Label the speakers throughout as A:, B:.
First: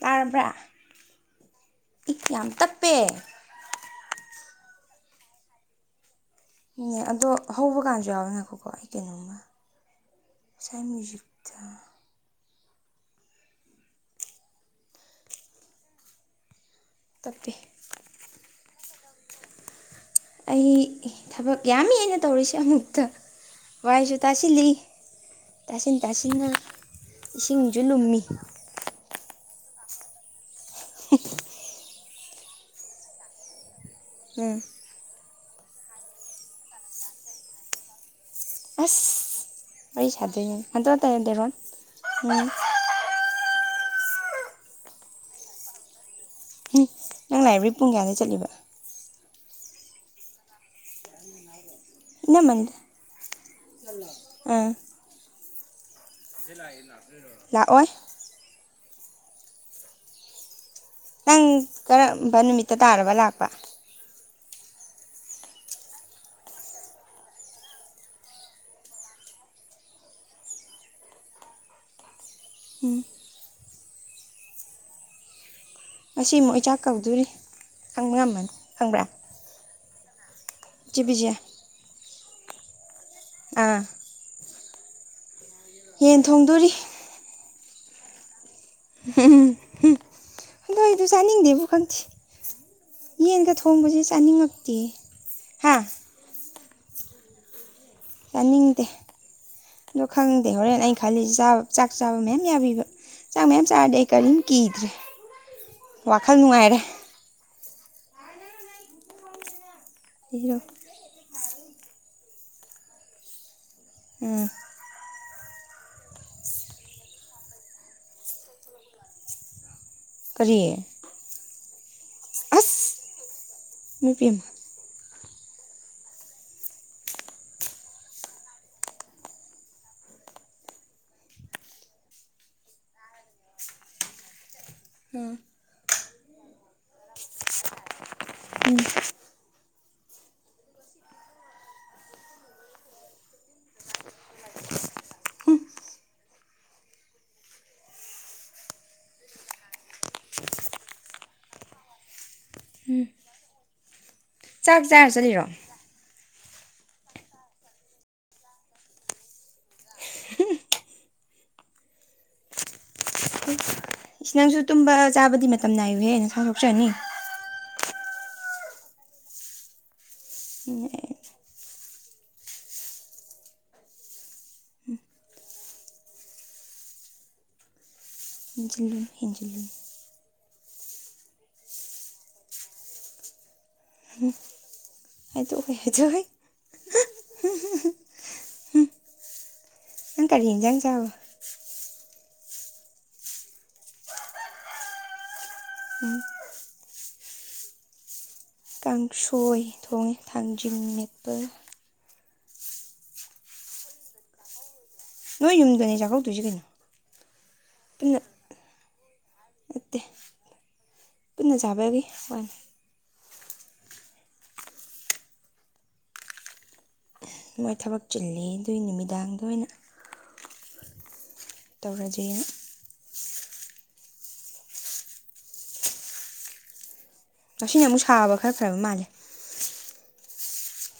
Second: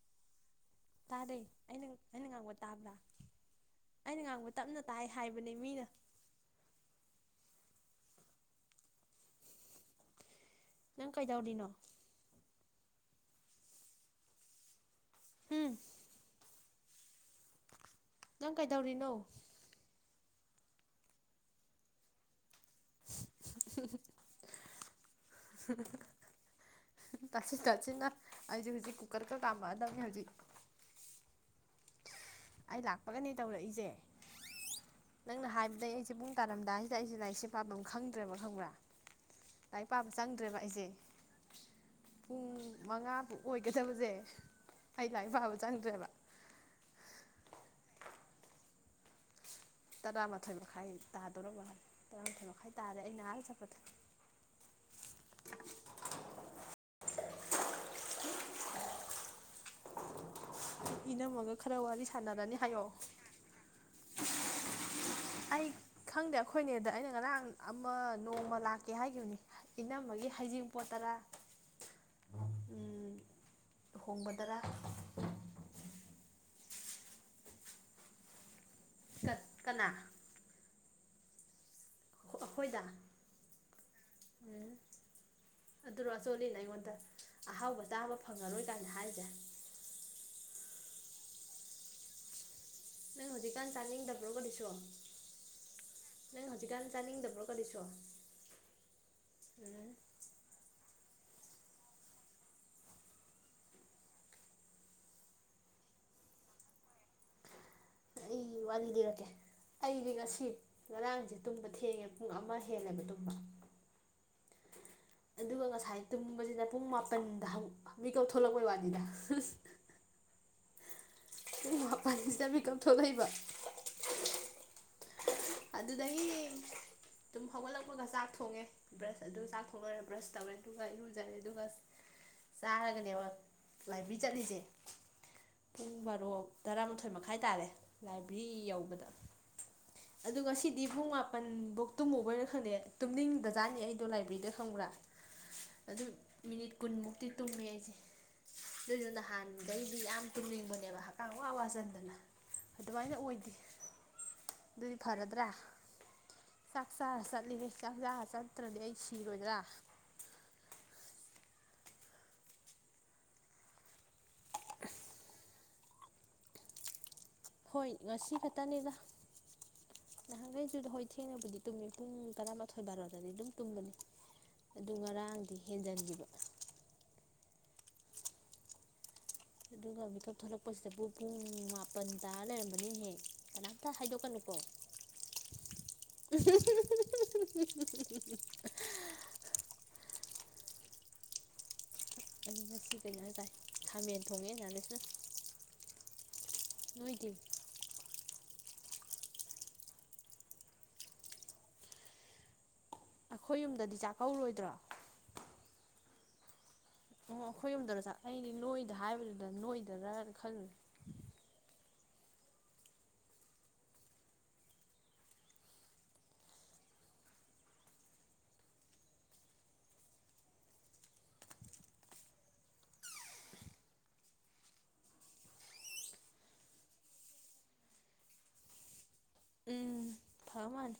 A: ꯇꯥꯔꯕ꯭ꯔꯥ
B: ꯇꯥꯗꯩ ꯑꯩꯅ
A: ꯏ
B: ꯑꯩꯅ
A: ꯌꯥꯝ
B: ꯉꯥꯡꯕ
A: ꯇꯞꯄꯦ
B: ꯇꯥꯕ꯭ꯔꯥ ꯑꯩꯅ ꯉꯥꯡꯕ ꯇꯞꯅ ꯇꯥꯏ ꯍꯥꯏꯕꯅꯦ ꯃꯤꯅ
A: ꯅꯦ ꯑꯗꯣ ꯍꯧꯕꯀꯥꯟꯁꯨ ꯌꯥꯎꯋꯦꯅꯀꯣꯀꯣ ꯑꯩ ꯀꯩꯅꯣꯃ ꯁꯥꯏ
B: ꯅꯪ
A: ꯃ꯭ꯌꯖꯤꯛꯗ
B: ꯀꯩꯗꯧꯔꯤꯅꯣ ꯎꯝ
A: ꯇꯞꯄꯤꯦ
B: ꯅꯪ ꯀꯩꯗꯧꯔꯤꯅꯣ
A: ꯑꯩ ꯊꯕꯛ ꯌꯥꯝꯃꯦꯅ ꯇꯧꯔꯤꯁꯦ ꯑꯃꯨꯛꯇ ꯋꯥꯏꯁꯨ ꯇꯥꯁꯤꯜꯂꯤ ꯇꯥꯁꯤꯟ ꯇꯥꯁꯤꯟꯅ
B: ꯇꯁꯤꯦ
A: ꯏꯁꯤꯡꯁꯨ
B: ꯇꯆꯦꯅꯥ
A: ꯂꯨꯝꯃꯤ
B: ꯑꯁꯨ ꯍꯧꯖꯤ ꯔꯀ ꯀꯃ ꯑꯗꯨꯖꯤ
A: ꯍ
B: ꯑꯩ ꯂꯥꯛꯄꯒꯅꯦ ꯇꯧꯔꯛꯏꯁꯦ
A: ꯎꯝ
B: ꯅꯪꯅ ꯍꯥꯏꯕꯗꯩ ꯑꯩꯁꯦ ꯄꯨꯡ ꯇꯥꯔꯝꯗꯥꯏꯁꯤꯗ ꯑꯩꯁꯦ ꯂꯥꯏꯔꯤꯛꯁꯦ ꯄꯥꯝꯗꯝ ꯈꯪꯗꯦ ꯗ꯭ꯔꯦꯕ ꯈꯪꯕ꯭ꯔꯥ
A: ꯑꯁ
B: ꯂꯥꯏꯔꯤꯛ
A: ꯋꯥꯔꯤ
B: ꯄꯥꯕ
A: ꯁꯥꯗꯣꯏꯅꯦ
B: ꯆꯪꯗ꯭ꯔꯦꯕ ꯑꯩꯁꯦ
A: ꯍꯟꯇꯣ ꯇꯔꯦꯗꯦꯔꯣꯟ
B: ꯄꯨꯡ
A: ꯎꯝ
B: ꯃꯉꯥꯕꯨ ꯑꯣꯏꯒꯗꯕꯁꯦ ꯑꯩ ꯂꯥꯏꯔꯤꯛ ꯄꯥꯕ ꯆꯪꯗ꯭ꯔꯦꯕ
A: ꯎꯝ ꯅꯪ ꯂꯥꯏꯕꯦꯔꯤ ꯄꯨꯡ ꯀꯌꯥꯗ ꯆꯠꯂꯤꯕ
B: ꯇꯔꯥꯃꯥꯊꯣꯏ ꯃꯈꯥꯏ ꯇꯥꯗꯧ ꯃꯥꯜꯂꯦ ꯇꯔꯥꯃꯥꯊꯣꯏ ꯃꯈꯥꯏ
A: ꯏꯅꯝꯃꯅꯤꯗ
B: ꯇꯥꯔꯦ ꯑꯩ ꯅꯍꯥꯟ ꯆꯠꯄ
A: ꯑꯥ ꯂꯥꯛꯑꯣꯏ ꯅꯪ
B: ꯏꯅꯝꯃꯒ ꯈꯔ ꯋꯥꯔꯤ
A: ꯀꯔꯝꯕ
B: ꯁꯥꯟꯅꯔꯅꯤ
A: ꯅꯨꯃꯤꯠꯇ
B: ꯍꯥꯏꯌꯣ
A: ꯇꯥꯔꯕ ꯂꯥꯛꯄ
B: ꯑꯩ ꯈꯪꯗꯦ ꯑꯩꯈꯣꯏꯅꯦꯗ ꯑꯩꯅ ꯉꯔꯥꯡ ꯑꯃ ꯅꯣꯡꯃ ꯂꯥꯛꯀꯦ ꯍꯥꯏꯈꯤꯕꯅꯤ ꯏꯅꯝꯝꯕꯒꯤ ꯍꯩꯖꯤꯡꯄꯣꯠ ꯇꯔꯥ
A: ꯎꯝ
B: ꯍꯣꯡꯕꯗꯔꯥ
A: ꯉꯁꯤ ꯑꯃꯨꯛ ꯏ ꯆꯥꯛ ꯀꯧꯗꯣꯔꯤ ꯈꯪꯕ ꯉꯃꯅꯤ ꯈꯪꯕ꯭ꯔꯥ
B: ꯁꯠ ꯀꯅꯥ
A: ꯆꯕꯤꯖꯤꯌꯥ
B: ꯑꯩꯈꯣꯏꯗ
A: ꯑꯥ
B: ꯎꯝ ꯑꯗꯨꯔꯣ
A: ꯌꯦꯟ
B: ꯑꯆꯣꯂꯤꯅ
A: ꯊꯣꯡꯗꯣꯔꯤ
B: ꯑꯩꯉꯣꯟꯗ ꯑꯍꯥꯎꯕ ꯆꯥꯕ ꯐꯪꯉꯔꯣꯏ ꯀꯥꯏꯅ ꯍꯥꯏꯔꯤꯁꯦ
A: ꯎꯝꯝ ꯎꯝ ꯑꯗꯣ ꯑꯩꯗ ꯆꯥꯅꯤꯡꯗꯦꯕꯨ ꯈꯪꯁꯤꯦ
B: ꯅꯪ
A: ꯌꯦꯟꯒ
B: ꯍꯧꯖꯤꯛꯀꯥꯟ
A: ꯊꯣꯡꯕꯁꯦ
B: ꯆꯥꯅꯤꯡꯗꯕ꯭ꯔꯣ ꯀꯔꯤꯁꯨ
A: ꯆꯥꯅꯤꯡꯉꯛꯇꯦ ꯍꯥ
B: ꯅꯪ ꯍꯧꯖꯤꯛꯀꯥꯟ ꯆꯥꯅꯤꯡꯗꯕ꯭ꯔꯣ ꯀꯔꯤꯁꯨꯣ
A: ꯌꯥꯅꯤꯡꯗꯦ ꯑꯗꯣ ꯈꯪꯗꯦ ꯍꯣꯔꯦꯟ ꯑꯩꯅ ꯈꯜꯂꯤꯁꯥꯕ ꯆꯥꯛ ꯆꯥꯕ ꯃꯌꯥꯝ ꯌꯥꯕꯤꯕ ꯆꯥꯛ ꯃꯌꯥꯝ ꯆꯥꯔꯗꯤꯦ ꯑꯩ ꯀꯔꯤꯝ ꯀꯤꯗ꯭ꯔꯦ ꯋꯥꯈꯜ ꯅꯨꯡꯉꯥꯏꯔꯦ
B: ꯑꯩ ꯋꯥꯅꯤꯗꯤꯔꯀꯦ ꯑꯩꯗꯤꯉ ꯁꯤ ꯉꯔꯥꯡꯁꯦ ꯇꯨꯝꯕ ꯊꯦꯡꯉꯦ ꯄꯨꯡ ꯑꯃ ꯍꯦꯜꯂꯦꯕ ꯇꯨꯝꯕ
A: ꯎꯝ
B: ꯑꯗꯨꯒ ꯉꯁꯥꯏ ꯇꯨꯝꯕꯁꯤꯅ ꯄꯨꯡ ꯃꯥꯄꯟꯗ ꯃꯤ ꯀꯧꯊꯂꯛꯄꯩ ꯋꯥꯅꯤꯅꯦ ꯑ
A: ꯀꯔꯤ
B: ꯎꯨꯡ ꯃꯄꯜꯁꯤꯗ ꯃꯤ ꯀꯞꯊꯣꯛꯩꯕ
A: ꯃ ꯄꯤꯝ
B: ꯑꯗꯨꯗꯒꯤ ꯑꯗꯨꯝ ꯍꯧꯒꯠꯂꯛꯄꯒ ꯆꯥꯛ ꯊꯣꯡꯉꯦ ꯕ꯭ꯔꯁ ꯑꯗꯨ ꯆꯥꯛꯊꯣꯡꯅꯔꯦ ꯕ꯭ꯔꯁ ꯇꯧꯔꯦ ꯑꯗꯨꯒ ꯏꯔꯨꯖꯔꯦ ꯑꯗꯨꯒ ꯆꯥꯔꯒꯅꯦꯕ ꯂꯝꯥꯏꯕꯤ ꯆꯠꯂꯤꯁꯦ
A: ꯍꯝ
B: ꯄꯨꯡ ꯕꯥꯔꯣ ꯇꯔꯥꯃꯥꯊꯣꯏ ꯃꯈꯥꯏ ꯇꯥꯔꯦ ꯂꯥꯏꯕ꯭ꯔꯦꯔꯤ ꯌꯧꯕꯗ ꯑꯗꯨꯗ ꯉꯁꯤꯗꯤ ꯄꯨꯡ ꯃꯥꯄꯟꯐꯧ ꯇꯨꯝꯃꯨꯕꯣꯏ ꯑꯣꯏꯅ ꯈꯪꯗꯦ ꯇꯨꯝꯅꯤꯡꯗꯖꯥꯠꯅꯤ ꯑꯩꯗꯣ ꯂꯥꯏꯕ꯭ꯔꯦꯔꯤꯗ ꯈꯪꯕ꯭ꯔꯥ
A: [inaudible]
B: ꯑꯗꯨ ꯃꯤꯅꯤꯠ ꯀꯨꯟꯃꯨꯛꯇꯤ ꯇꯨꯝꯃꯦ ꯑꯩꯁꯦ ꯅꯏꯁꯨ ꯅꯍꯥꯟꯗꯩꯗꯤ ꯌꯥꯝ ꯇꯤꯡꯅꯤꯡꯕꯅꯦꯕ ꯍꯛꯀꯥꯡ ꯋꯥ ꯋꯥ ꯆꯟꯗꯅ ꯑꯗꯨꯃꯥꯏꯅ ꯑꯣꯏꯗꯦ
A: ꯆꯥꯛ
B: ꯑꯗꯨꯗꯤ
A: ꯆꯥꯔ ꯆꯠꯂꯤꯔꯣ
B: ꯐꯔꯗ꯭ꯔꯥ ꯆꯥꯛ ꯆꯥꯔ ꯆꯠꯂꯤꯅꯦꯦ ꯆꯥꯛ ꯆꯥꯔ ꯆꯠꯇ꯭ꯔꯗꯤ ꯑꯩ ꯁꯤꯔꯣꯏꯗ꯭ꯔꯥ
A: ꯏꯁ ꯅꯪꯁꯨ ꯇꯨꯝꯕ ꯆꯥꯕꯗꯤ ꯃꯇꯝ ꯅꯥꯏꯌꯨꯍꯦꯅ ꯁꯥꯎꯗꯣꯛꯆꯅꯤ
B: ꯍꯣꯏ ꯉꯁꯤ ꯈꯛꯇꯅꯤꯗ ꯅꯍꯥꯟꯈꯩꯁꯨꯗ ꯍꯣꯏ ꯊꯦꯡꯅꯕꯨꯗꯤ ꯇꯨꯝꯃꯤ ꯄꯨꯡ ꯇꯔꯥꯃꯥꯊꯣꯏ ꯕꯥꯔꯣꯗꯗꯤ ꯑꯗꯨꯝ ꯇꯨꯝꯕꯅꯤ ꯑꯗꯨ ꯉꯔꯥꯡꯗꯤ ꯍꯦꯟꯖꯟꯈꯤꯕ
A: ꯍꯖꯂꯨ ꯍꯖꯂꯤꯨ
B: ꯑꯗꯨꯒ ꯃꯤꯛꯀꯞ ꯊꯣꯛꯂꯛꯄꯁꯤꯗꯕꯨ ꯄꯨꯡ ꯃꯥꯄꯟ ꯇꯥꯔ ꯂꯩꯔꯝꯕꯅꯤꯍꯦꯛ ꯀꯅꯥꯝꯇ ꯍꯥꯏꯗꯣꯛꯀꯅꯨꯀꯣ
A: ꯍꯥꯏꯗꯣꯛꯑꯣ ꯍꯥꯏꯗꯣꯛꯑꯣ
B: ꯎ
A: ꯑꯪ ꯀꯔ ꯌꯦꯖꯪ ꯆꯕ
B: ꯑꯅꯤꯃꯛꯀꯤ ꯀꯩꯅꯣ ꯍꯥꯏ ꯇꯥꯏ ꯈꯥꯃꯦꯟ ꯊꯣꯡꯉꯦ ꯑꯗꯨꯗꯁꯨꯅ
A: ꯎꯝ
B: ꯅꯣꯏꯗꯤ
A: ꯀꯥꯡꯁꯣꯏ ꯊꯣꯡꯉꯦ ꯊꯥꯡꯖꯤꯡ ꯃꯠꯄ
B: ꯑꯩꯈꯣꯏ ꯌꯨꯝꯗꯗꯤ ꯆꯥꯛꯀꯧꯔꯣꯏꯗ꯭ꯔꯣ
A: ꯅꯣꯏ ꯌꯨꯝꯗꯅꯦ ꯆꯥꯛꯀꯧꯗꯣꯏꯁꯦ ꯀꯩꯅꯣ
B: ꯑꯣ ꯑꯩꯈꯣꯏ ꯌꯣꯝꯗꯗ
A: ꯄꯨꯟꯅ
B: ꯆꯠꯅꯗꯤ ꯅꯣꯏꯗ ꯍꯥꯏꯕꯗꯨꯗ
A: ꯅꯠꯇꯦ
B: ꯅꯣꯏꯗꯔ ꯈꯜꯂꯨꯨꯔꯦ
A: ꯄꯨꯟꯅ ꯆꯥꯕꯒꯤ ꯋꯥꯅꯤ ꯃꯣꯏ ꯊꯕꯛ ꯆꯤꯜꯂꯤ ꯑꯗꯨꯏ ꯅꯨꯃꯤꯗꯥꯡꯗ ꯑꯣꯏꯅ ꯇꯧꯔꯁꯦ ꯉꯁꯤꯅ ꯑꯃꯨꯛ ꯁꯥꯕ ꯈꯔ ꯐ꯭ꯔꯕ ꯃꯥꯜꯂꯦ
B: ꯎꯝ ꯐꯥꯃꯥꯟ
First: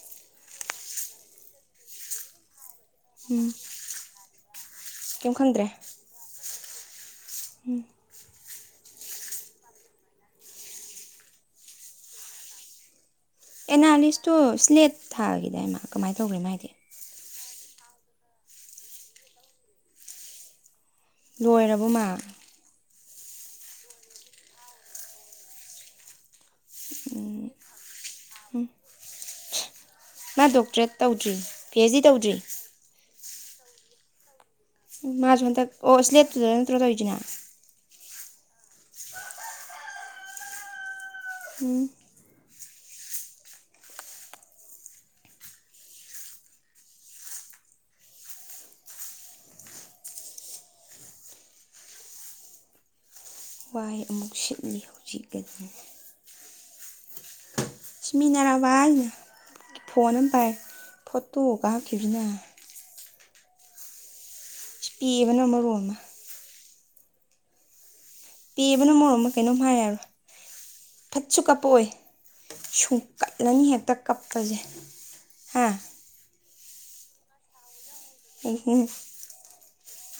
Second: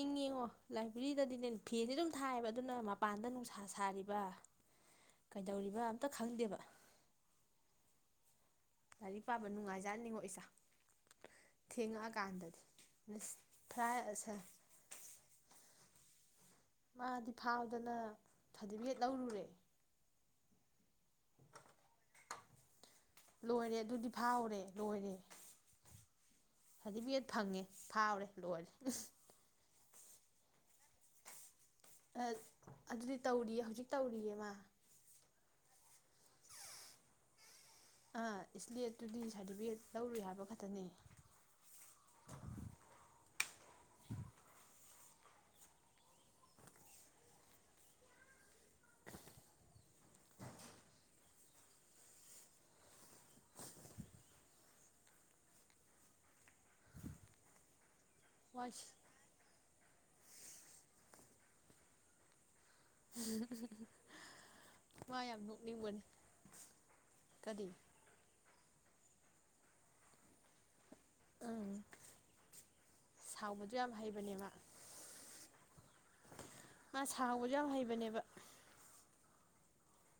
B: ꯏꯪꯉꯡꯉꯣ ꯂꯥꯏꯕ꯭ꯔꯦꯔꯤꯗꯗꯤꯅꯦ ꯐꯦꯟꯗꯤ ꯑꯗꯨꯝ ꯊꯥꯏꯑꯕ ꯑꯗꯨꯅ ꯃꯄꯥꯟꯗ
A: ꯎꯝ
B: ꯅꯨꯡꯁꯥ ꯁꯥꯔꯤꯕ
A: ꯀꯩꯝ
B: ꯀꯩꯗꯧꯔꯤꯕ ꯑꯝꯇ ꯈꯪꯗꯦꯕ
A: ꯎꯝ
B: ꯂꯥꯏꯔꯤꯛ ꯄꯥꯕ ꯅꯨꯡꯉꯥꯏꯖꯥꯠꯅꯤꯡꯉꯣ ꯏꯥ ꯊꯦꯡꯉꯛꯑꯀꯥꯟꯗꯗꯤ ꯐ꯭ꯔꯥꯏ
A: ꯑꯦꯅꯥꯂꯤꯁꯇꯣ ꯁ꯭ꯂꯦꯠ ꯊꯥꯒꯤꯗꯥꯏꯃ ꯀꯃꯥꯏꯅ ꯇꯧꯒ꯭ꯔꯦꯃ ꯍꯥꯏꯗꯤ
B: ꯃꯥꯗꯤ ꯐꯥꯎꯗꯅ ꯁꯥꯔꯇꯤꯐꯤꯀꯦꯠ ꯂꯧꯔꯨꯔꯦ
A: ꯂꯣꯏꯔꯕ ꯃꯥ
B: ꯂꯣꯏꯔꯦ ꯑꯗꯨꯗꯤ ꯐꯥꯎꯔꯦ ꯂꯣꯏꯔꯦ ꯁꯥꯔꯇꯤꯐꯤꯀꯦꯠ ꯐꯪꯉꯦ ꯐꯥꯎꯔꯦ ꯂꯣꯏꯔꯦ
A: ꯃꯥ ꯗꯣꯛꯇꯔꯦꯠ ꯇꯧꯗ꯭ꯔꯤ ꯄꯤ ꯑꯩꯆ ꯗꯤ
B: ꯑ
A: ꯇꯧꯗ꯭ꯔꯤ
B: ꯑꯗꯨꯗꯤ ꯇꯧꯔꯤꯌꯦ ꯍꯧꯖꯤꯛ ꯇꯧꯔꯤꯌꯦꯃ
A: ꯃꯥꯔꯁ ꯍꯟꯗꯛ ꯑꯣ ꯏꯁ ꯂꯦꯞꯇꯨꯗ ꯅꯠꯇ꯭ꯔ ꯇꯧꯔꯤꯁꯤꯅ
B: ꯑ ꯏꯁꯂꯦꯠꯇꯨꯗꯤ ꯁꯥꯔꯇꯤꯐꯤꯀꯦꯠ ꯂꯧꯔꯨꯏ ꯍꯥꯏꯕ ꯈꯛꯇꯅꯤ
A: ꯍꯝ ꯋꯥꯏ ꯑꯃꯨꯛ ꯁꯤꯠꯂꯤ ꯍꯧꯖꯤꯛꯀꯗꯤ ꯁꯤꯃꯤꯅꯔ ꯑꯃ ꯕꯥꯅ ꯐꯣꯟ ꯍꯕ ꯐꯇꯣꯒꯍꯈꯤꯕꯕꯤꯅ
B: ꯃꯥ ꯌꯥꯝ
A: ꯄꯦꯕꯅ ꯃꯔꯣꯟ ꯑꯃ
B: ꯅꯣꯛꯅꯤꯡꯕꯅꯤ ꯀꯔꯤ
A: ꯄꯦꯕꯅ ꯃꯣꯔꯣꯃ ꯀꯩꯅꯣꯝ ꯍꯥꯏꯔꯔꯣ ꯐꯠꯁꯨ
B: ꯎꯝ
A: ꯀꯞꯄꯑꯣꯏ ꯁꯨꯡꯀꯠꯂꯅꯤ
B: ꯁꯥꯎꯕꯁꯨ ꯌꯥꯝ
A: ꯍꯦꯛꯇ
B: ꯍꯩꯕꯅꯦ ꯃꯥ
A: ꯀꯞꯄꯁꯦ ꯍꯥ
B: ꯉ ꯁꯕꯁꯨ ꯌꯥꯝ ꯍꯩꯕꯅꯦꯕ
A: ꯑꯩ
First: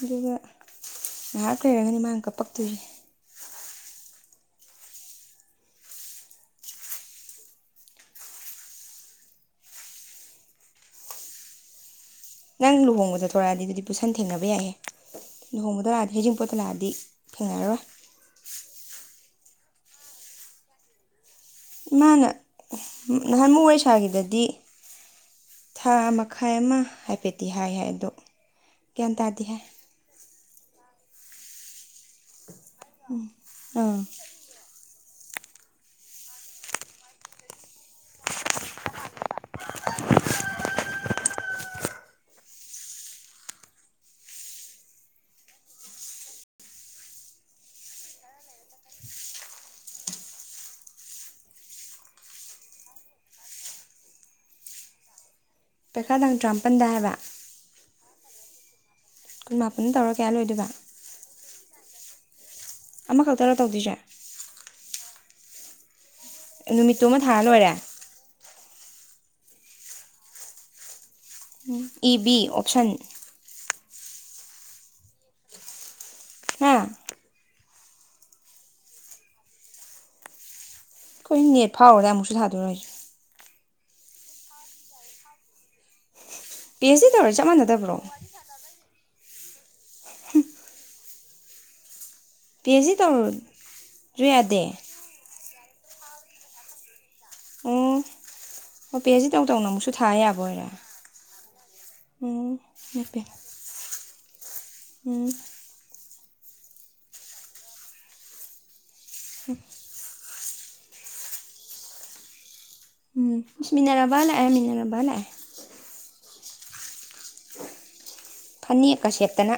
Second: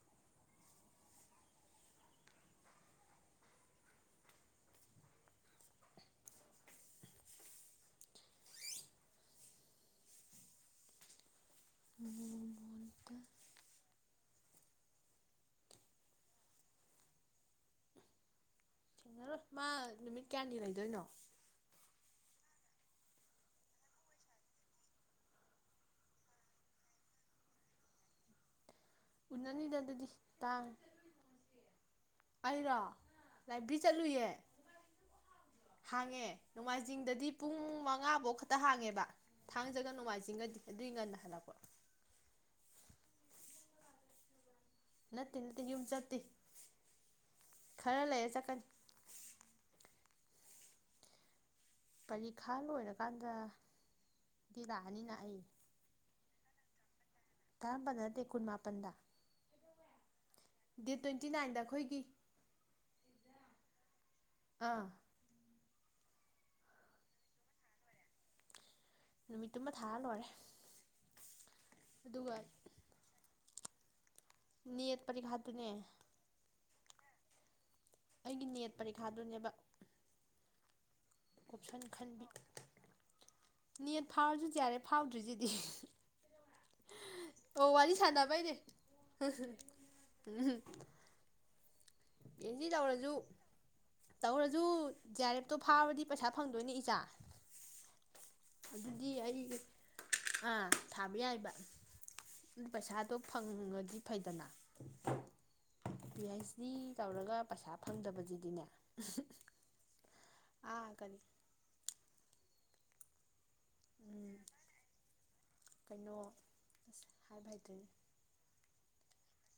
A: ꯑꯗꯨꯒ ꯉꯥꯏꯍꯥꯛ ꯂꯩꯔꯒꯅꯤ ꯃꯥꯥꯡ ꯀꯄꯛꯇꯣꯏꯁ ꯅꯪ ꯂꯨꯍꯣꯡꯕꯗꯣ ꯊꯣꯔꯛꯑꯗꯤ ꯑꯗꯨꯗꯤ ꯄꯨꯁꯟ ꯊꯦꯡꯅꯕ ꯌꯥꯏꯍꯦ ꯂꯨꯍꯣꯡꯕꯗ ꯂꯥꯛꯑꯗꯤ ꯍꯩꯖꯤꯡꯄꯣꯠꯇ ꯂꯥꯛꯑꯗꯤ ꯊꯦꯡꯅꯔꯔꯣꯏ
B: ꯊꯦꯡꯅꯔꯣ ꯃꯥ ꯅꯨꯃꯤꯠ ꯀꯌꯥꯅꯤ ꯂꯩꯗꯣꯏꯅꯣ
A: ꯏꯃꯥꯅ ꯅꯍꯥꯟ ꯃꯨꯛ ꯑꯣꯏꯁꯥꯒꯤꯗꯗꯤ ꯊꯥ ꯃꯈꯥꯏ ꯑꯃ ꯍꯥꯏꯐꯦꯠꯇꯗꯤꯤ ꯍꯥꯏ ꯍꯥꯏ ꯑꯗꯣ ꯒ꯭ꯌꯥꯟ ꯇꯥꯗꯦ ꯍꯥꯏ
B: ꯎꯟꯅꯅꯤ ꯗꯗꯗꯤ ꯇꯥꯡ ꯑꯩꯔꯣ ꯂꯥꯏꯕꯔꯤ
A: ꯑꯪ
B: ꯆꯠꯂꯨꯌꯦ ꯍꯥꯡꯉꯦ ꯅꯣꯡꯃꯥꯏꯖꯤꯡꯗꯗꯤ ꯄꯨꯡ ꯃ ꯃꯉꯥꯐꯧ ꯈꯛꯇ ꯍꯥꯡꯉꯦꯕ ꯊꯥꯡꯖꯒ ꯅꯣꯡꯃꯥꯏꯖꯤꯡꯒꯗꯤ ꯑꯗꯨꯏ ꯉꯟꯅ ꯍꯜꯂꯛꯄ ꯅꯠꯇꯦ ꯅꯠꯇꯦ ꯌꯨꯝ ꯆꯠꯇꯦ ꯈꯔ ꯂꯩꯔꯦ ꯆꯠꯀꯅꯤ ꯄꯔꯤꯈꯥ ꯂꯣꯏꯔꯀꯥꯟꯗꯗꯤ ꯂꯥꯛꯑꯅꯤꯅ ꯑꯩ
A: ꯄꯦꯈꯥ ꯇꯥꯡ ꯇꯔꯥꯃꯥꯄꯟꯗ ꯍꯥꯏꯕ
B: ꯇꯥ ꯄꯅꯔꯗ ꯀꯨꯟ ꯃꯥꯥꯄꯟꯗ
A: ꯀꯨꯟ ꯃꯥꯄꯟ ꯇꯧꯔ ꯀꯌꯥ ꯂꯣꯏꯗꯣꯏꯕ
B: ꯇꯤꯇꯤ ꯅꯥꯏꯟꯗꯈꯣꯏꯒꯤ
A: ꯑꯃꯈꯛꯇꯔ ꯇꯧꯗꯣꯏꯁꯦ
B: ꯑꯥ
A: ꯅꯨꯃꯤꯠꯇꯨ ꯑꯃ ꯊꯥꯔ ꯂꯣꯏꯔꯦ
B: ꯅꯨꯃꯤꯠꯇꯨꯃ ꯊꯥꯔ ꯂꯣꯏꯔꯦ
A: ꯎ ꯏ ꯕꯤ
B: ꯑꯗꯨꯒ
A: ꯑꯣꯞꯁꯟ
B: ꯅꯠ ꯄꯔꯤꯈꯥꯠꯇꯅꯦ
A: ꯍꯥ
B: ꯑꯩꯒꯤ ꯅꯦꯠ ꯄꯔꯤꯈꯥꯗꯨꯅꯦꯕ
A: ꯍꯣꯏ ꯅꯦꯠ
B: ꯑꯣꯞꯁꯟ
A: ꯐꯥꯎꯈꯔꯗꯥꯏ
B: ꯈꯟꯕꯤ
A: ꯑꯃꯨꯛꯁꯨ ꯊꯥꯗꯣꯏꯔꫭ ꯍꯥꯏꯁꯦ
B: ꯅꯦꯠ ꯐꯥꯎꯔꯁꯨ ꯖꯤ ꯑꯥꯔ ꯑꯦꯐ ꯐꯥꯎꯗ꯭ꯔꯤꯁꯤꯗꯤ
A: ꯄꯤ ꯍꯥꯁ ꯗꯤ ꯇꯧꯔ ꯆꯞ
B: ꯑꯣ ꯋꯔꯤ
A: ꯃꯥꯟꯅꯗꯕ꯭ꯔꯣ
B: ꯁꯥꯟꯅꯕꯒꯤꯅꯦ ꯄꯤ ꯍꯥꯁ ꯗꯤ ꯇꯧꯔꯁꯨ
A: ꯌꯥꯗꯦ
B: ꯇꯧꯔꯁꯨ ꯖꯤ ꯑꯥꯔ ꯑꯦꯐꯇꯣ ꯐꯥꯎꯔꯗꯤ ꯄꯩꯁꯥ ꯐꯪꯗꯣꯏꯅꯦ ꯏꯆꯥ
A: ꯎꯝ
B: ꯑꯗꯨꯗꯤ
A: ꯄꯤ ꯍꯥꯁ ꯗꯤ
B: ꯑꯩ
A: ꯇꯧ ꯇꯧꯅ ꯑꯃꯨꯛꯁꯨ ꯊꯥ ꯌꯥꯕ ꯑꯣꯏꯔꯦ
B: ꯑꯥ
A: ꯎꯝ
B: ꯑꯗꯣ ꯐꯪꯉꯗꯤ ꯐꯩꯗꯅ
A: ꯎꯝ
B: ꯄꯤ ꯍꯥꯁ ꯗꯤ ꯇꯧꯔꯒ ꯄꯩꯁꯥ ꯐꯪꯗꯕꯁꯤꯗꯤꯅꯦ ꯑꯥ ꯀꯔꯤ
A: ꯎꯝ ꯏꯁ ꯃꯤꯅꯔꯥꯕꯥ ꯂꯥꯛꯑꯦ ꯃꯤꯅꯥꯔꯥꯕꯥ ꯂꯥꯛꯑꯦ
B: ꯀꯩꯅꯣ ꯑꯁ ꯍꯥꯏꯕ ꯍꯩꯇꯔꯅꯦ
A: ꯐꯅꯦꯛꯀ ꯁꯦꯠꯇꯅ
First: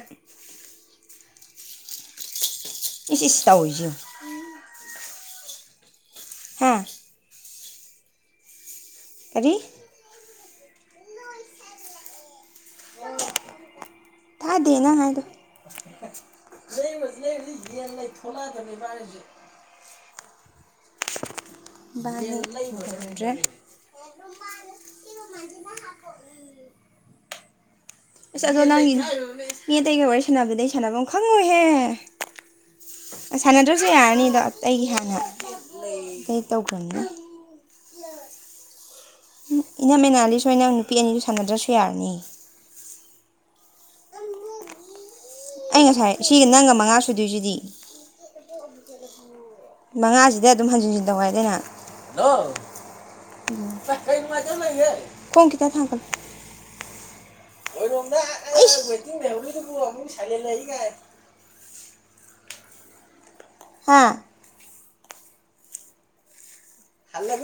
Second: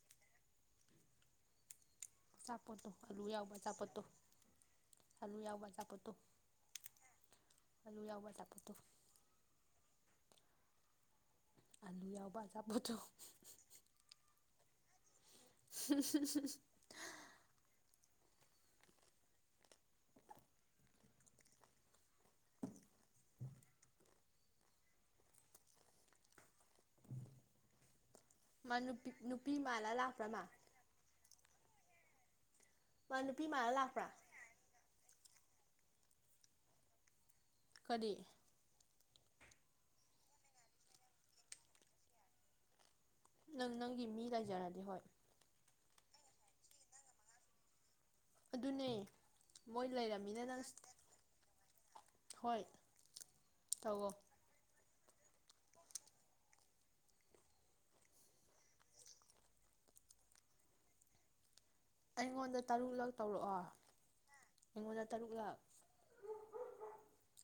B: ꯑꯆꯥꯄꯣꯠꯇꯣ ꯑꯂꯨ
A: ꯏꯁ ꯏꯁ
B: ꯌꯥꯎꯕ
A: ꯇꯧꯔꯤꯁꯤ
B: ꯑꯆꯥꯄꯠꯇꯣ
A: ꯌꯦꯡꯉꯨ
B: ꯑꯂꯨ ꯌꯥꯎꯕ ꯑꯆꯥꯄꯠꯇꯣ
A: ꯍꯥꯥ
B: ꯑꯂꯨ ꯌꯥꯎꯕ ꯑꯆꯥꯄꯣꯠꯇꫭ
A: ꯀꯔꯤ
B: ꯑꯂꯨ ꯌꯥꯎꯕ ꯑꯆꯥꯄꯣꯠꯇꯣ
A: ꯇꯥꯗꯦ ꯅꯪ ꯍꯥꯏꯗꯣ
B: [unintelligible]
A: ꯂꯩꯕꯁꯤ ꯂꯩꯕꯁꯤ ꯌꯦꯟ ꯂꯩ ꯊꯣꯛꯂꯛ ꯑꯗꯨꯕꯅꯤ ꯏꯕꯅꯤ ꯍꯧꯖꯤꯛ ꯏꯕꯅꯤ [unintelligible] ꯔꯨꯃꯥꯟꯗꫭ ꯁꯤ ꯔꯨꯃꯥꯟꯁꯤꯅ ꯍꯥꯄꯛꯏꯌꯦ ꯑꯁ ꯑꯗꯣ
B: ꯃꯥ
A: ꯅꯪꯒꯤ
B: ꯅꯨꯄꯤ ꯅꯨꯄꯤ
A: ꯃꯤ
B: ꯃꯥꯜꯂ
A: ꯑꯇꯩꯒ ꯋꯥꯔꯤ
B: ꯂꯥꯛꯄ꯭ꯔꯥ ꯃꯥ
A: ꯁꯥꯟꯅꯕꯗꯩ ꯁꯥꯟꯅꯐꯝ ꯈꯪꯉꯣꯏꯍꯦ
B: ꯃꯥ
A: ꯑꯥ
B: ꯅꯨꯄꯤ ꯃꯥꯜꯂ
A: ꯁꯥꯟꯅꯗ꯭ꯔꯁꯨ
B: ꯂꯥꯛꯄ꯭ꯔꯥ
A: ꯌꯥꯔꯅꯤꯗ ꯑꯩꯒꯤ ꯍꯥꯟꯅ ꯀꯩ ꯇꯧꯈ꯭ꯔꯕꯅꯤꯅ
B: ꯀꯔꯤ
A: ꯎꯝ ꯏꯅꯝꯃ ꯑꯦꯅꯥꯜꯂꯤꯁ ꯍꫭꯏ ꯅꯪ ꯅꯨꯄꯤ ꯑꯅꯤꯗꯨ ꯁꯥꯟꯅꯗ꯭ꯔꯁꯨ ꯌꯥꯔꯅꯤ
B: ꯅꯪ ꯅꯪꯒꯤ ꯃꯤ ꯂꯩꯖꯔꯗꯤ ꯍꯣꯏ
A: ꯑꯩ ꯉꯁꯥꯏ ꯁꯤꯒ ꯅꯪꯒ ꯃꯉꯥ ꯁꯨꯗꯣꯏꯁꯤꯗꯤ
B: ꯑꯗꯨꯅꯦ ꯃꯣꯏ ꯂꯩꯔꯝꯃꯤꯅ
A: ꯃꯉꯥꯁꯤꯗ
B: ꯅꯪ
A: ꯑꯗꯨꯝ ꯍꯟꯖꯤꯟꯖꯤꯟ ꯇꯧ ꯍꯥꯏꯗꯥꯏ ꯅꯪ
B: ꯍꯣꯏ
A: ꯎꯝ
B: ꯇꯧꯋꯣ
A: ꯈꫭꯡ ꯈꯤꯇꯥ ꯊꯥꯡꯒꯠꯂꯨ [unintelligible] ꯋꯦꯇꯤꯡ ꯂꯩꯍꯧꯔꯤꯗꯨꯕꯨ ꯑꯃꯨꯛ ꯁꯥꯥꯏꯂꯦꯡ ꯂꯩ ꯀꯥꯏ
B: ꯑꯩꯉꯣꯟꯗ ꯇꯔꯨꯛꯂꯛ ꯇꯧꯔꯛꯑꯣ
A: ꯍꯥꯥ
B: ꯑꯩꯉꯣꯟꯗ ꯇꯔꯨꯛꯂꯛ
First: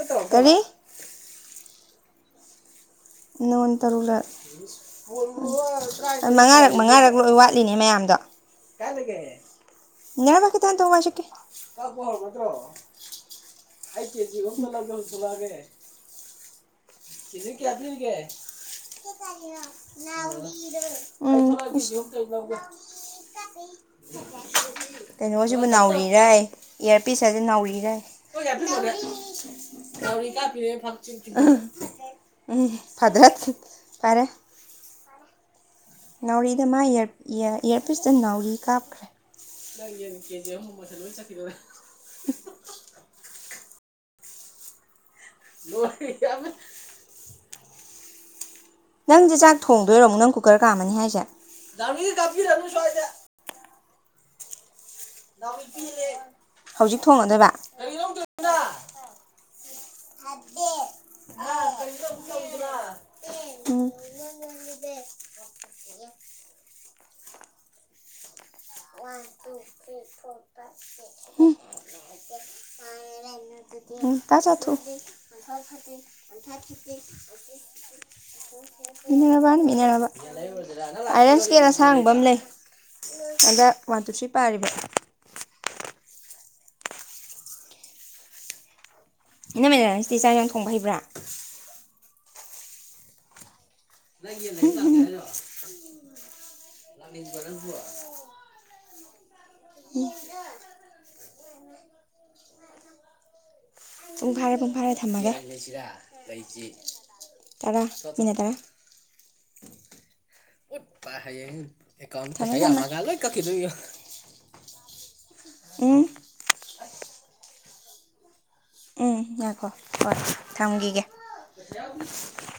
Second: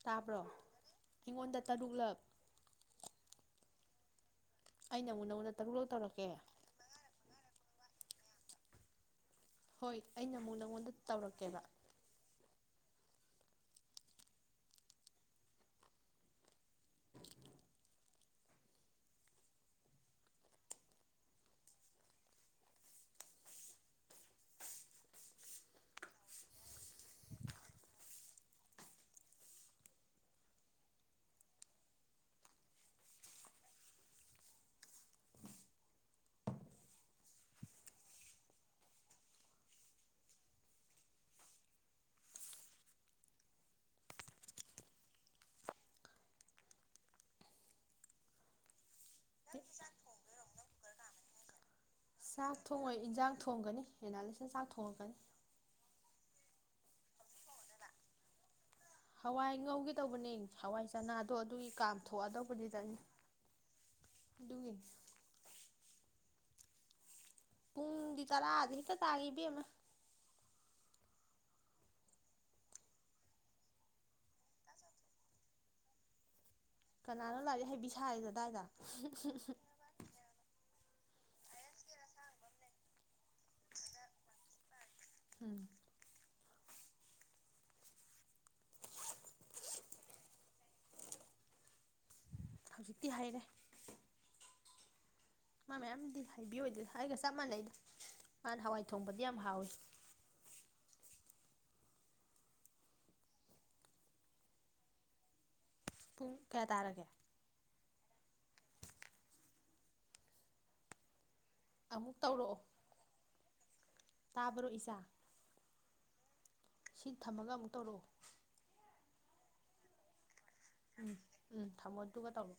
B: ꯇꯥꯕ꯭ꯔꯣ
A: ꯀꯔꯤ
B: ꯑꯩꯉꯣꯟꯗ ꯇꯔꯨꯛꯂꯛ
A: ꯅꯪꯒꫭꯟꯗꯥ ꯇꯔꯨꯛꯂꯛ
B: ꯑꯩꯅ ꯑꯃꯨꯛ ꯅꯪꯉꯣꯟꯗ ꯇꯔꯨꯛꯂꯛ ꯇꯧꯔꯛꯀꯦ
A: ꯃꯉꯥꯔꯛ ꯃꯉꯥꯔꯛ ꯂꯣꯏ ꯋꯥꯠꯂꯤꯅꯦ ꯃꯌꯥꯝꯗꯣ
B: ꯍꯣꯏ ꯑꯩꯅ
A: ꯌꯥꯃ
B: ꯑꯃꯨꯛ
A: ꯈꯤꯇꯪ ꯍꯥꯟꯗꫭꯛꯑꫭ
B: ꯅꯪꯉꯣꯟꯗ
A: ꯋꯥꯏ ꯁꯤꯠꯀꯦ
B: ꯇꯧꯔꯛꯀꯦꯕ
A: ꯀꯥꯛꯄ ꯍꯧꯔꯕ ꯅꯠꯇ꯭ꯔꯣ ꯑꯩ ꯀꯦꯖꯤ ꯑꯍꯨꯝꯇ ꯂꯥꯎꯒꯦ ꯍꯧꯖꯤꯛ ꯊꫭꯛꯂꯥꯛꯑꯒꯦ ꯀꯦꯖꯤ ꯀꯌꯥ ꯄꯤꯔꯤꯒꯦ ꯆꯠꯂꯤꯅꫭ ꯅꯥꯎꯔꯤꯗꫭ ꯎꯝ ꯏꯁ ꯅꯥꯎꯔꯤ ꯀꯥꯠ ꯀꯩꯅꯣꯁꯤꯕꯨ ꯅꯥꯎꯔꯤꯔꯌꯦ ꯏꯌꯥꯔꯄꯤꯁ ꯍꯥꯏꯁꯦ ꯅꯥꯎꯔꯤꯔꯌ ꯡꯦ ꯅꯥꯎꯔꯤ ꯅꯥꯎꯔꯤ ꯀꯥꯞꯄꯤꯅꯤꯅꯥ ꯄꯥꯠ ꯆꯤꯡ ꯆꯤꯡꯊꫭꯛ ꯎꯝ ꯐꯗꯥꯠ ꯐꯔꯦ ꯅꯥꯎꯔꯤꯗ ꯃꯥ ꯏꯌꯥꯔꯄꯤꯁꯇ ꯅꯥꯎꯔꯤ ꯀꯥꯞꯈ꯭ꯔꯦ ꯅꯪ ꯌꯦꯟ ꯀꯦꯖꯤ ꯑꯍꯨꯝ ꯃꯃꯥꯜꯁꯦ ꯂꯣꯏ ꯆꯠꯈꯤꯗꫭꯔꯦ ꯂꫭꯏꯔ ꯑꯃ ꯅꯪꯁꯦ ꯆꯥꯛ ꯊꯣꯡꯗꯣꯏꯔꯣꯃꯨꯛ ꯅꯪ ꯀꯨꯀꯔ ꯀꯥꯝꯃꯅꯤ ꯍꯥꯏꯁꯦ
B: ꯆꯥꯛ ꯊꯣꯡꯉꯣꯏ ꯏꯟꯖꯥꯡ ꯊꯣꯡꯒꯅꯤ ꯑꯦꯅꯥꯂꯤꯁꯟ ꯆꯥꯛ ꯊꯣꯡꯉꯒꯅꯤ
A: ꯍꯧꯖꯤꯛ ꯊꯣꯡꯉꯗꯕ
B: ꯍꯋꯥꯏ ꯉꯧꯒꯦꯗꯧꯕꯅꯦ ꯍꯋꯥꯏ ꯆꯅꯥꯗꯣ
A: ꯍꯥ
B: ꯑꯗꯨꯒꯤ
A: ꯀꯔꯤꯅꯣ ꯑꯃꯨꯛ ꯇꯧꯔꯤꯗꯨꯅ
B: ꯀꯥꯝꯊꯣꯛꯑꯗꯧꯕꯅꯤꯗꯅꯤ ꯑꯗꯨꯒꯤ ꯄꯨꯡꯗꯤ ꯇꯔꯥꯗꯤ ꯍꯦꯛꯇ ꯇꯥ ꯏꯕꯦꯝꯃ
A: ꯎꯝ ꯀ ꯆ ꯊ
B: ꯀꯅꯥꯅꯣ ꯂꯥꯏꯔꯤꯛ ꯍꯩꯕꯤ ꯁꯥꯔꯤꯗꯣ ꯑꯗꯥꯏꯗ
A: ꯃꯤꯅꯦꯔꯕꯥꯥꯟ ꯃꯤꯅꯦꯔꯕꯥ ꯑꯥꯏꯔꯟ ꯏꯁꯀꯦꯟ ꯑꯁꯥꯡꯕ ꯑꯃ ꯂꯩ ꯑꯟꯗꯛ ꯋꯥꯟ ꯇꯨ ꯊ꯭ꯔꯤ ꯄꯥꯔꯤꯕ
B: ꯎꯝ
A: ꯏꯩꯅ ꯃ ꯁꯤꯇꯤ ꯆꯥꯔ ꯌꯥꯝꯅ ꯊꯣꯡꯕ ꯍꯩ꯭ꯔꯥ
B: ꯍꯧꯖꯤꯛꯇꯤ ꯍꯩꯔꯦ
A: ꯂꯩ ꯂꯩ ꯆ
B: ꯃꯥ ꯃꯌꯥꯝꯗꯤ ꯍꯥꯏꯕꯤ ꯑꯣꯏꯗ꯭ꯔꯦ ꯑꯩꯒ ꯆꯞ ꯃꯥꯟꯅꯩꯗ ꯃꯥꯅ ꯍꯋꯥꯏ ꯊꯣꯡꯕꯗꯤ ꯌꯥꯝ ꯍꯥꯎꯏꯤ
A: ꯎꯝ ꯄꯨꯡ ꯐꯥꯔꯦ ꯄꯨꯡ ꯐꯥꯔꯦ ꯊꯝꯃꯒꯦ
B: ꯄꯨꯡ ꯀꯌꯥ ꯇꯥꯔꯒꯦ
A: ꯇꯅ
B: ꯑꯃꯨꯛ
A: ꯇ
B: ꯇꯧꯔꯛꯑꯣ
A: ꯒꯂꯣ ꯈꯔ
B: ꯇꯥꯕ꯭ꯔꯣ ꯏꯁꯥ
A: ꯎꯝ
B: ꯁꯤ ꯊꯝꯃꯒ ꯑꯃꯨꯛ ꯇꯧꯔꯛꯑꯣ
A: ꯎꯝ ꯌꯥꯏꯈꯣ ꯍꯣꯏ ꯊꯝꯈꯤꯒꯦ
B: ꯎꯝ ꯊꯝꯃꯣ ꯑꯗꯨꯒ ꯇꯧꯔꯛꯑꯣ